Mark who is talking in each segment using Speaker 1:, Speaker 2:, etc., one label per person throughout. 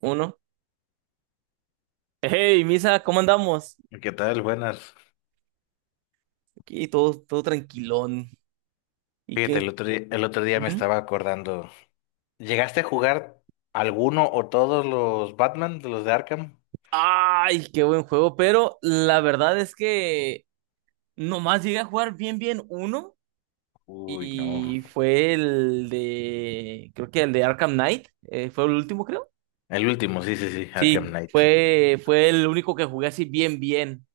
Speaker 1: Uno. Hey, Misa, ¿cómo andamos?
Speaker 2: ¿Qué tal? Buenas.
Speaker 1: Aquí todo, todo tranquilón. ¿Y
Speaker 2: Fíjate,
Speaker 1: qué?
Speaker 2: el otro día me
Speaker 1: Ujú.
Speaker 2: estaba acordando. ¿Llegaste a jugar alguno o todos los Batman de los de Arkham?
Speaker 1: Ay, qué buen juego, pero la verdad es que nomás llegué a jugar bien, bien uno
Speaker 2: Uy, no.
Speaker 1: y fue el de, creo que el de Arkham Knight, fue el último, creo.
Speaker 2: El último, sí, sí, sí, Arkham
Speaker 1: Sí,
Speaker 2: Knight.
Speaker 1: fue el único que jugué así bien, bien.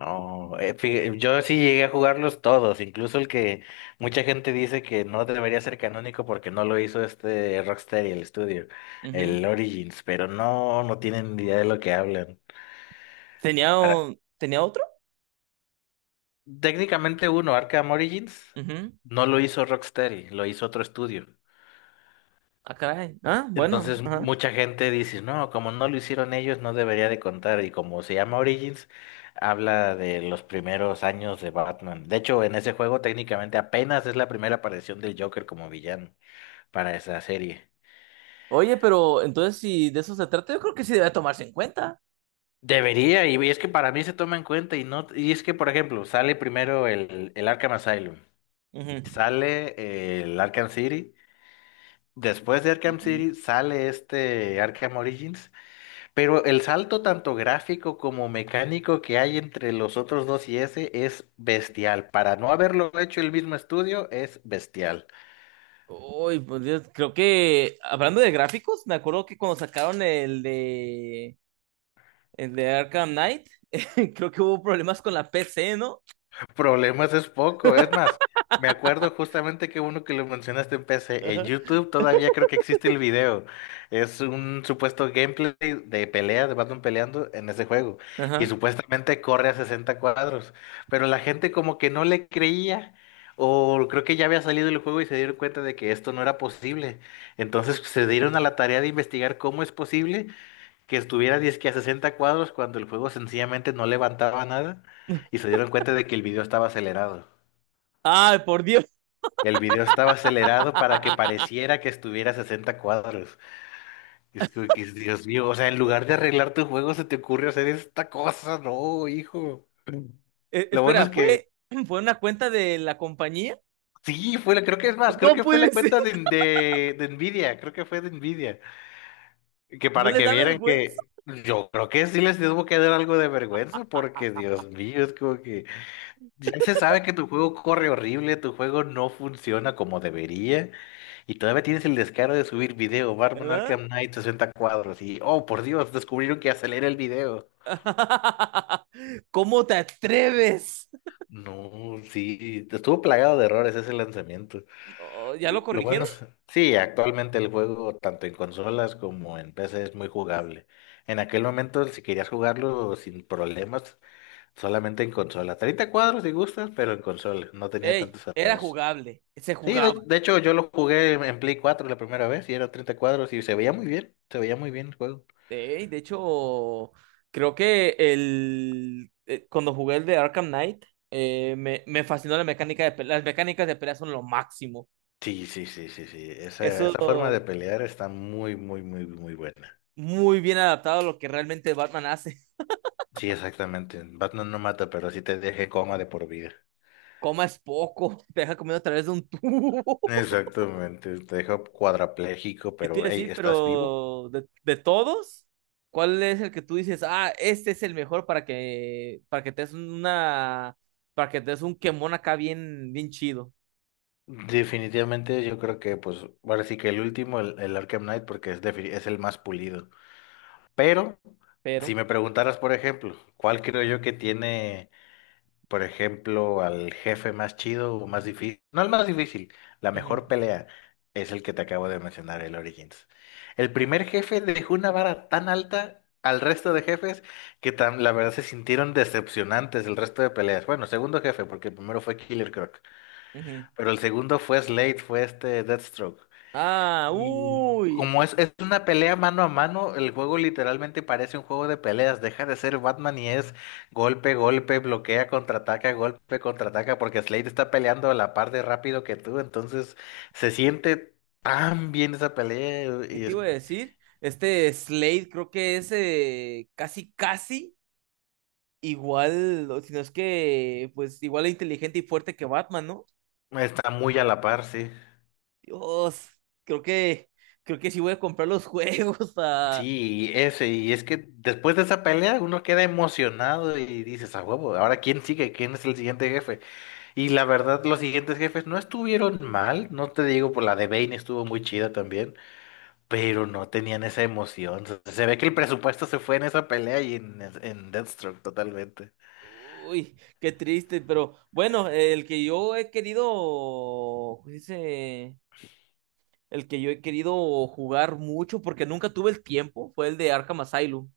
Speaker 2: No, yo sí llegué a jugarlos todos, incluso el que mucha gente dice que no debería ser canónico porque no lo hizo este Rocksteady, el estudio,
Speaker 1: Ujú.
Speaker 2: el Origins, pero no, no tienen ni idea de lo que hablan.
Speaker 1: ¿Tenía,
Speaker 2: Para-
Speaker 1: o- tenía otro?
Speaker 2: Técnicamente uno, Arkham Origins,
Speaker 1: Ujú.
Speaker 2: no lo hizo Rocksteady, lo hizo otro estudio.
Speaker 1: Ah, caray. Ah, bueno.
Speaker 2: Entonces
Speaker 1: Ajá.
Speaker 2: mucha gente dice, no, como no lo hicieron ellos, no debería de contar. Y como se llama Origins, habla de los primeros años de Batman. De hecho, en ese juego técnicamente apenas es la primera aparición del Joker como villano para esa serie.
Speaker 1: Oye, pero entonces si de eso se trata, yo creo que sí debe tomarse en cuenta.
Speaker 2: Debería, y es que para mí se toma en cuenta y no, y es que, por ejemplo, sale primero el Arkham Asylum,
Speaker 1: Ujú.
Speaker 2: sale el Arkham City, después de Arkham
Speaker 1: Ujú.
Speaker 2: City sale este Arkham Origins. Pero el salto tanto gráfico como mecánico que hay entre los otros dos y ese es bestial. Para no haberlo hecho el mismo estudio, es bestial.
Speaker 1: Uy, pues Dios, creo que hablando de gráficos, me acuerdo que cuando sacaron el de Arkham Knight, creo que hubo problemas con la PC, ¿no?
Speaker 2: Problemas es poco, es más, me acuerdo justamente que uno que lo mencionaste en PC, en
Speaker 1: Ajá.
Speaker 2: YouTube todavía creo que existe el video, es un supuesto gameplay de pelea, de Batman peleando en ese juego, y
Speaker 1: Ajá.
Speaker 2: supuestamente corre a 60 cuadros, pero la gente como que no le creía, o creo que ya había salido el juego y se dieron cuenta de que esto no era posible, entonces se dieron a la tarea de investigar cómo es posible que estuviera dizque a 60 cuadros cuando el juego sencillamente no levantaba nada y se dieron cuenta de que el video estaba acelerado.
Speaker 1: Ay, por Dios.
Speaker 2: El video estaba acelerado para que pareciera que estuviera a 60 cuadros. Es como que, Dios mío, o sea, en lugar de arreglar tu juego se te ocurre hacer esta cosa, no, hijo.
Speaker 1: Eh,
Speaker 2: Lo bueno
Speaker 1: espera,
Speaker 2: es que
Speaker 1: ¿fue, fue una cuenta de la compañía?
Speaker 2: sí, fue la, creo que es más, creo
Speaker 1: No
Speaker 2: que fue
Speaker 1: puede
Speaker 2: la
Speaker 1: ser.
Speaker 2: cuenta de, de Nvidia, creo que fue de Nvidia, que
Speaker 1: ¿No
Speaker 2: para
Speaker 1: les
Speaker 2: que
Speaker 1: da
Speaker 2: vieran
Speaker 1: vergüenza?
Speaker 2: que yo creo que sí les tuvo que dar algo de vergüenza porque Dios mío, es como que ya se sabe que tu juego corre horrible, tu juego no funciona como debería, y todavía tienes el descaro de subir video, Batman
Speaker 1: ¿Verdad?
Speaker 2: Arkham Knight 60 cuadros, y oh por Dios, descubrieron que acelera el video.
Speaker 1: ¿Cómo te atreves?
Speaker 2: No, sí, estuvo plagado de errores ese lanzamiento.
Speaker 1: No, ¿ya lo
Speaker 2: Lo bueno
Speaker 1: corrigieron?
Speaker 2: es, sí, actualmente el juego, tanto en consolas como en PC, es muy jugable. En aquel momento, si querías jugarlo sin problemas, solamente en consola, 30 cuadros si gustas, pero en consola, no tenía
Speaker 1: Ey,
Speaker 2: tantos
Speaker 1: era
Speaker 2: errores.
Speaker 1: jugable, se
Speaker 2: Sí, de,
Speaker 1: jugaba.
Speaker 2: de hecho yo lo jugué en Play 4 la primera vez y era 30 cuadros y se veía muy bien, se veía muy bien el juego.
Speaker 1: Ey, de hecho, creo que cuando jugué el de Arkham Knight, me fascinó la mecánica de pelea. Las mecánicas de pelea son lo máximo.
Speaker 2: Sí, sí, sí, sí, sí. Esa,
Speaker 1: Eso
Speaker 2: esa forma de pelear está muy, muy, muy, muy buena.
Speaker 1: muy bien adaptado a lo que realmente Batman hace.
Speaker 2: Sí, exactamente. Batman no mata, pero sí te deja en coma de por vida.
Speaker 1: Comas poco, te deja comiendo a través de un tubo.
Speaker 2: Exactamente, te deja cuadrapléjico,
Speaker 1: ¿Qué te
Speaker 2: pero
Speaker 1: iba a
Speaker 2: hey,
Speaker 1: decir?
Speaker 2: ¿estás vivo?
Speaker 1: Pero de todos, ¿cuál es el que tú dices, ah, este es el mejor para que te des un quemón acá bien, bien chido?
Speaker 2: Definitivamente yo creo que pues ahora sí que el último, el Arkham Knight, porque es el más pulido. Pero si
Speaker 1: Pero.
Speaker 2: me preguntaras, por ejemplo, ¿cuál creo yo que tiene, por ejemplo, al jefe más chido o más difícil, no el más difícil, la
Speaker 1: Ujú,
Speaker 2: mejor pelea? Es el que te acabo de mencionar, el Origins. El primer jefe dejó una vara tan alta al resto de jefes que la verdad se sintieron decepcionantes el resto de peleas. Bueno, segundo jefe, porque el primero fue Killer Croc,
Speaker 1: ujú.
Speaker 2: pero el segundo fue Slade, fue este Deathstroke.
Speaker 1: Ah,
Speaker 2: Y
Speaker 1: uy,
Speaker 2: como es una pelea mano a mano, el juego literalmente parece un juego de peleas. Deja de ser Batman y es golpe, golpe, bloquea, contraataca, golpe, contraataca, porque Slade está peleando a la par de rápido que tú. Entonces se siente tan bien esa pelea
Speaker 1: ¿qué
Speaker 2: y
Speaker 1: te iba a decir? Este Slade creo que es casi, casi igual, o si no es que, pues igual de inteligente y fuerte que Batman, ¿no?
Speaker 2: está muy a la par, sí.
Speaker 1: Dios, creo que, creo que sí voy a comprar los juegos. ah.
Speaker 2: Sí, y ese, y es que después de esa pelea uno queda emocionado y dices, a huevo, ahora quién sigue, quién es el siguiente jefe. Y la verdad, los siguientes jefes no estuvieron mal, no te digo, por la de Bane estuvo muy chida también, pero no tenían esa emoción. Se ve que el presupuesto se fue en esa pelea y en Deathstroke totalmente.
Speaker 1: Uy, qué triste, pero bueno, el que yo he querido, ¿cómo se dice? El que yo he querido jugar mucho porque nunca tuve el tiempo fue el de Arkham Asylum.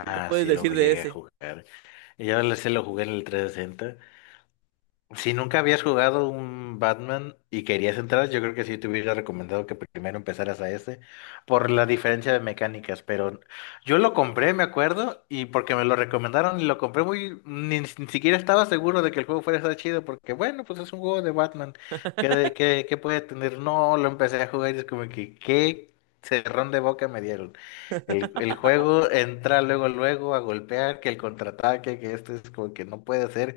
Speaker 1: ¿Qué me puedes
Speaker 2: sí, luego
Speaker 1: decir de
Speaker 2: llegué a
Speaker 1: ese?
Speaker 2: jugar. Y ahora se lo jugué en el 360. Si nunca habías jugado un Batman y querías entrar, yo creo que sí te hubiera recomendado que primero empezaras a ese, por la diferencia de mecánicas, pero yo lo compré, me acuerdo, y porque me lo recomendaron y lo compré muy, ni siquiera estaba seguro de que el juego fuera a estar chido, porque bueno, pues es un juego de Batman, ¿qué puede tener? No, lo empecé a jugar y es como que, ¿qué cerrón de boca me dieron? El juego entra luego, luego a golpear, que el contraataque, que esto es como que no puede ser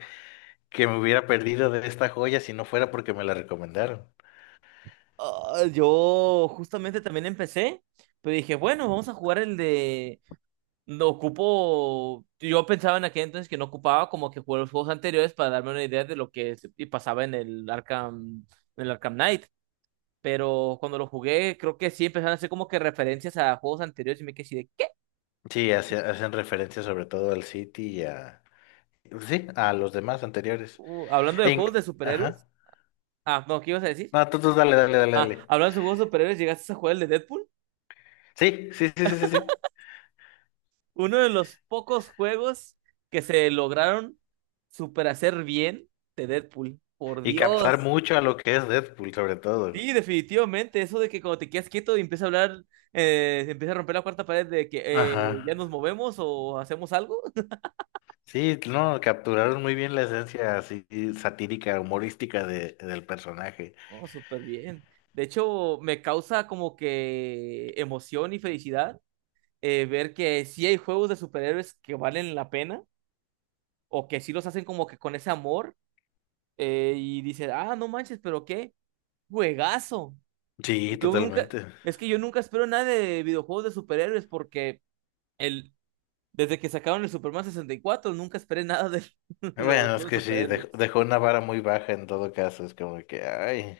Speaker 2: que me hubiera perdido de esta joya si no fuera porque me la recomendaron.
Speaker 1: Ah, yo justamente también empecé, pero dije, bueno, vamos a jugar el de. No ocupo. Yo pensaba en aquel entonces que no ocupaba como que jugar los juegos anteriores para darme una idea de lo que y pasaba en el Arkham Knight. Pero cuando lo jugué, creo que sí empezaron a hacer como que referencias a juegos anteriores y me quedé así de, ¿qué?
Speaker 2: Sí, hacen referencia sobre todo al City y a... Sí, a los demás anteriores.
Speaker 1: Hablando de
Speaker 2: E
Speaker 1: juegos
Speaker 2: inc-
Speaker 1: de superhéroes.
Speaker 2: Ajá.
Speaker 1: Ah, no, ¿qué ibas a decir?
Speaker 2: No, tú dale, dale, dale,
Speaker 1: Ah,
Speaker 2: dale.
Speaker 1: hablando de juegos de superhéroes, ¿llegaste a jugar el de Deadpool?
Speaker 2: Sí, sí, sí, sí, sí, sí.
Speaker 1: Uno de los pocos juegos que se lograron super hacer bien de Deadpool. Por
Speaker 2: Y captar
Speaker 1: Dios.
Speaker 2: mucho a lo que es Deadpool, sobre todo.
Speaker 1: Sí, definitivamente. Eso de que cuando te quedas quieto y empieza a hablar, empieza a romper la cuarta pared de que eh,
Speaker 2: Ajá.
Speaker 1: ya nos movemos o hacemos algo.
Speaker 2: Sí, no, capturaron muy bien la esencia así satírica, humorística del personaje.
Speaker 1: Oh, súper bien. De hecho, me causa como que emoción y felicidad ver que sí hay juegos de superhéroes que valen la pena o que sí los hacen como que con ese amor y dices, ah, no manches, pero qué juegazo.
Speaker 2: Sí,
Speaker 1: Yo nunca,
Speaker 2: totalmente.
Speaker 1: es que yo nunca espero nada de videojuegos de superhéroes porque el, desde que sacaron el Superman 64 nunca esperé nada de los
Speaker 2: Bueno, es
Speaker 1: juegos
Speaker 2: que
Speaker 1: de
Speaker 2: sí, dej-
Speaker 1: superhéroes.
Speaker 2: dejó una vara muy baja en todo caso, es como que, ay.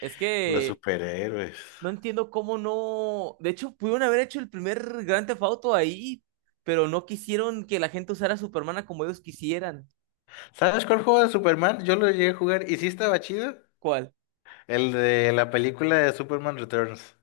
Speaker 1: Es
Speaker 2: Los
Speaker 1: que
Speaker 2: superhéroes.
Speaker 1: no entiendo cómo no, de hecho pudieron haber hecho el primer Grand Theft Auto ahí, pero no quisieron que la gente usara a Superman a como ellos quisieran.
Speaker 2: ¿Sabes cuál juego de Superman? Yo lo llegué a jugar y sí estaba chido.
Speaker 1: ¿Cuál?
Speaker 2: El de la película de Superman Returns.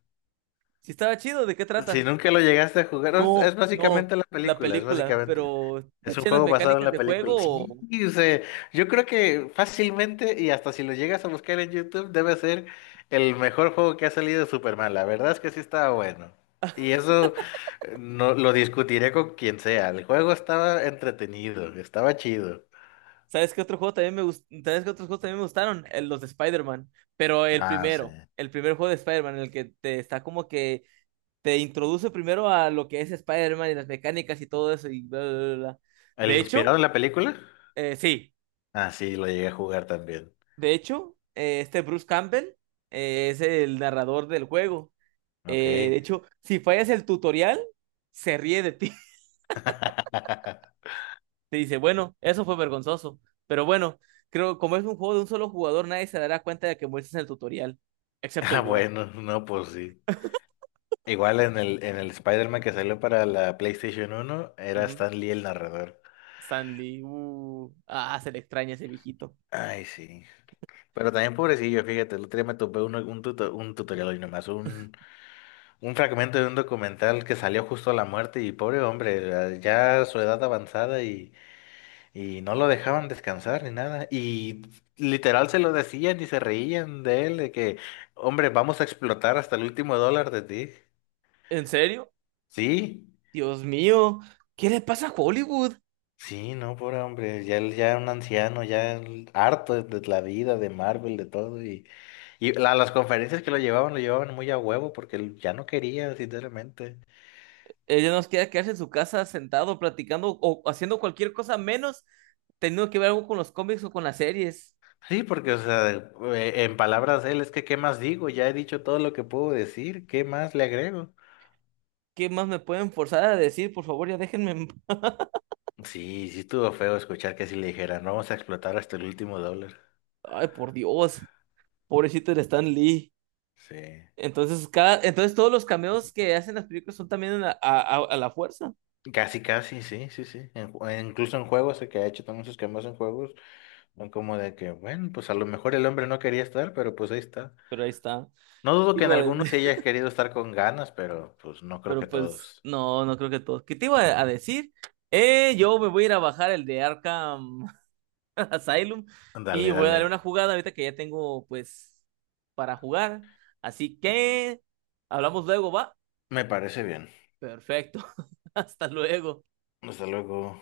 Speaker 1: Si estaba chido, ¿de qué
Speaker 2: Si
Speaker 1: trata?
Speaker 2: nunca lo llegaste a jugar, es,
Speaker 1: No,
Speaker 2: es
Speaker 1: no,
Speaker 2: básicamente la
Speaker 1: la
Speaker 2: película, es
Speaker 1: película,
Speaker 2: básicamente.
Speaker 1: pero
Speaker 2: Es un
Speaker 1: taché las
Speaker 2: juego basado en
Speaker 1: mecánicas
Speaker 2: la
Speaker 1: de
Speaker 2: película. Sí,
Speaker 1: juego.
Speaker 2: o sea, yo creo que fácilmente y hasta si lo llegas a buscar en YouTube debe ser el mejor juego que ha salido de Superman. La verdad es que sí estaba bueno. Y eso no lo discutiré con quien sea. El juego estaba entretenido, estaba chido.
Speaker 1: ¿Sabes qué otros juegos también me gustaron? Los de Spider-Man. Pero el
Speaker 2: Ah, sí.
Speaker 1: primero, el primer juego de Spider-Man, en el que te está como que te introduce primero a lo que es Spider-Man y las mecánicas y todo eso y bla, bla, bla, bla.
Speaker 2: ¿El
Speaker 1: De
Speaker 2: inspirado
Speaker 1: hecho,
Speaker 2: en la película?
Speaker 1: sí,
Speaker 2: Ah, sí, lo llegué a jugar también.
Speaker 1: de hecho, este Bruce Campbell es el narrador del juego.
Speaker 2: Ok.
Speaker 1: De hecho, si fallas el tutorial, se ríe de ti. Te dice, bueno, eso fue vergonzoso. Pero bueno, creo como es un juego de un solo jugador, nadie se dará cuenta de que muestras el tutorial, excepto
Speaker 2: Ah,
Speaker 1: yo.
Speaker 2: bueno, no, pues sí. Igual en el Spider-Man que salió para la PlayStation 1 era
Speaker 1: Ujú.
Speaker 2: Stan Lee el narrador.
Speaker 1: Stanley, ah, se le extraña ese viejito.
Speaker 2: Ay, sí. Pero también pobrecillo, fíjate, el otro día me topé un, un tutorial y nomás, un fragmento de un documental que salió justo a la muerte y pobre hombre, ya ya su edad avanzada. Y no lo dejaban descansar ni nada. Y literal se lo decían y se reían de él, de que, hombre, vamos a explotar hasta el último dólar de ti.
Speaker 1: ¿En serio?
Speaker 2: Sí,
Speaker 1: Dios mío, ¿qué le pasa a Hollywood?
Speaker 2: sí, no, pobre hombre, ya, ya un anciano, ya él harto de la vida, de Marvel, de todo. Y las conferencias que lo llevaban muy a huevo porque él ya no quería, sinceramente.
Speaker 1: Ella nos queda quedarse en su casa sentado, platicando o haciendo cualquier cosa menos teniendo que ver algo con los cómics o con las series.
Speaker 2: Sí, porque, o sea, en palabras de él, es que, ¿qué más digo? Ya he dicho todo lo que puedo decir, ¿qué más le agrego?
Speaker 1: ¿Qué más me pueden forzar a decir? Por favor, ya déjenme en.
Speaker 2: Sí, sí estuvo feo escuchar que así le dijeran, vamos a explotar hasta el último dólar.
Speaker 1: Ay, por Dios, pobrecito el Stan Lee.
Speaker 2: Sí.
Speaker 1: Entonces, todos los cameos que hacen las películas son también a la fuerza,
Speaker 2: Casi, casi, sí, sí, sí. Incluso en juegos, el que ha hecho también sus cambios en juegos, son como de que, bueno, pues a lo mejor el hombre no quería estar, pero pues ahí está.
Speaker 1: pero ahí está.
Speaker 2: No dudo
Speaker 1: Te
Speaker 2: que en
Speaker 1: iba a
Speaker 2: algunos
Speaker 1: decir-
Speaker 2: sí haya querido estar con ganas, pero pues no creo que
Speaker 1: Pero pues,
Speaker 2: todos.
Speaker 1: no, no creo que todos. ¿Qué te iba a decir? Yo me voy a ir a bajar el de Arkham Asylum y
Speaker 2: Dale,
Speaker 1: voy a darle una
Speaker 2: dale.
Speaker 1: jugada ahorita que ya tengo, pues, para jugar. Así que, hablamos luego, ¿va?
Speaker 2: Me parece bien.
Speaker 1: Perfecto. Hasta luego.
Speaker 2: Hasta luego.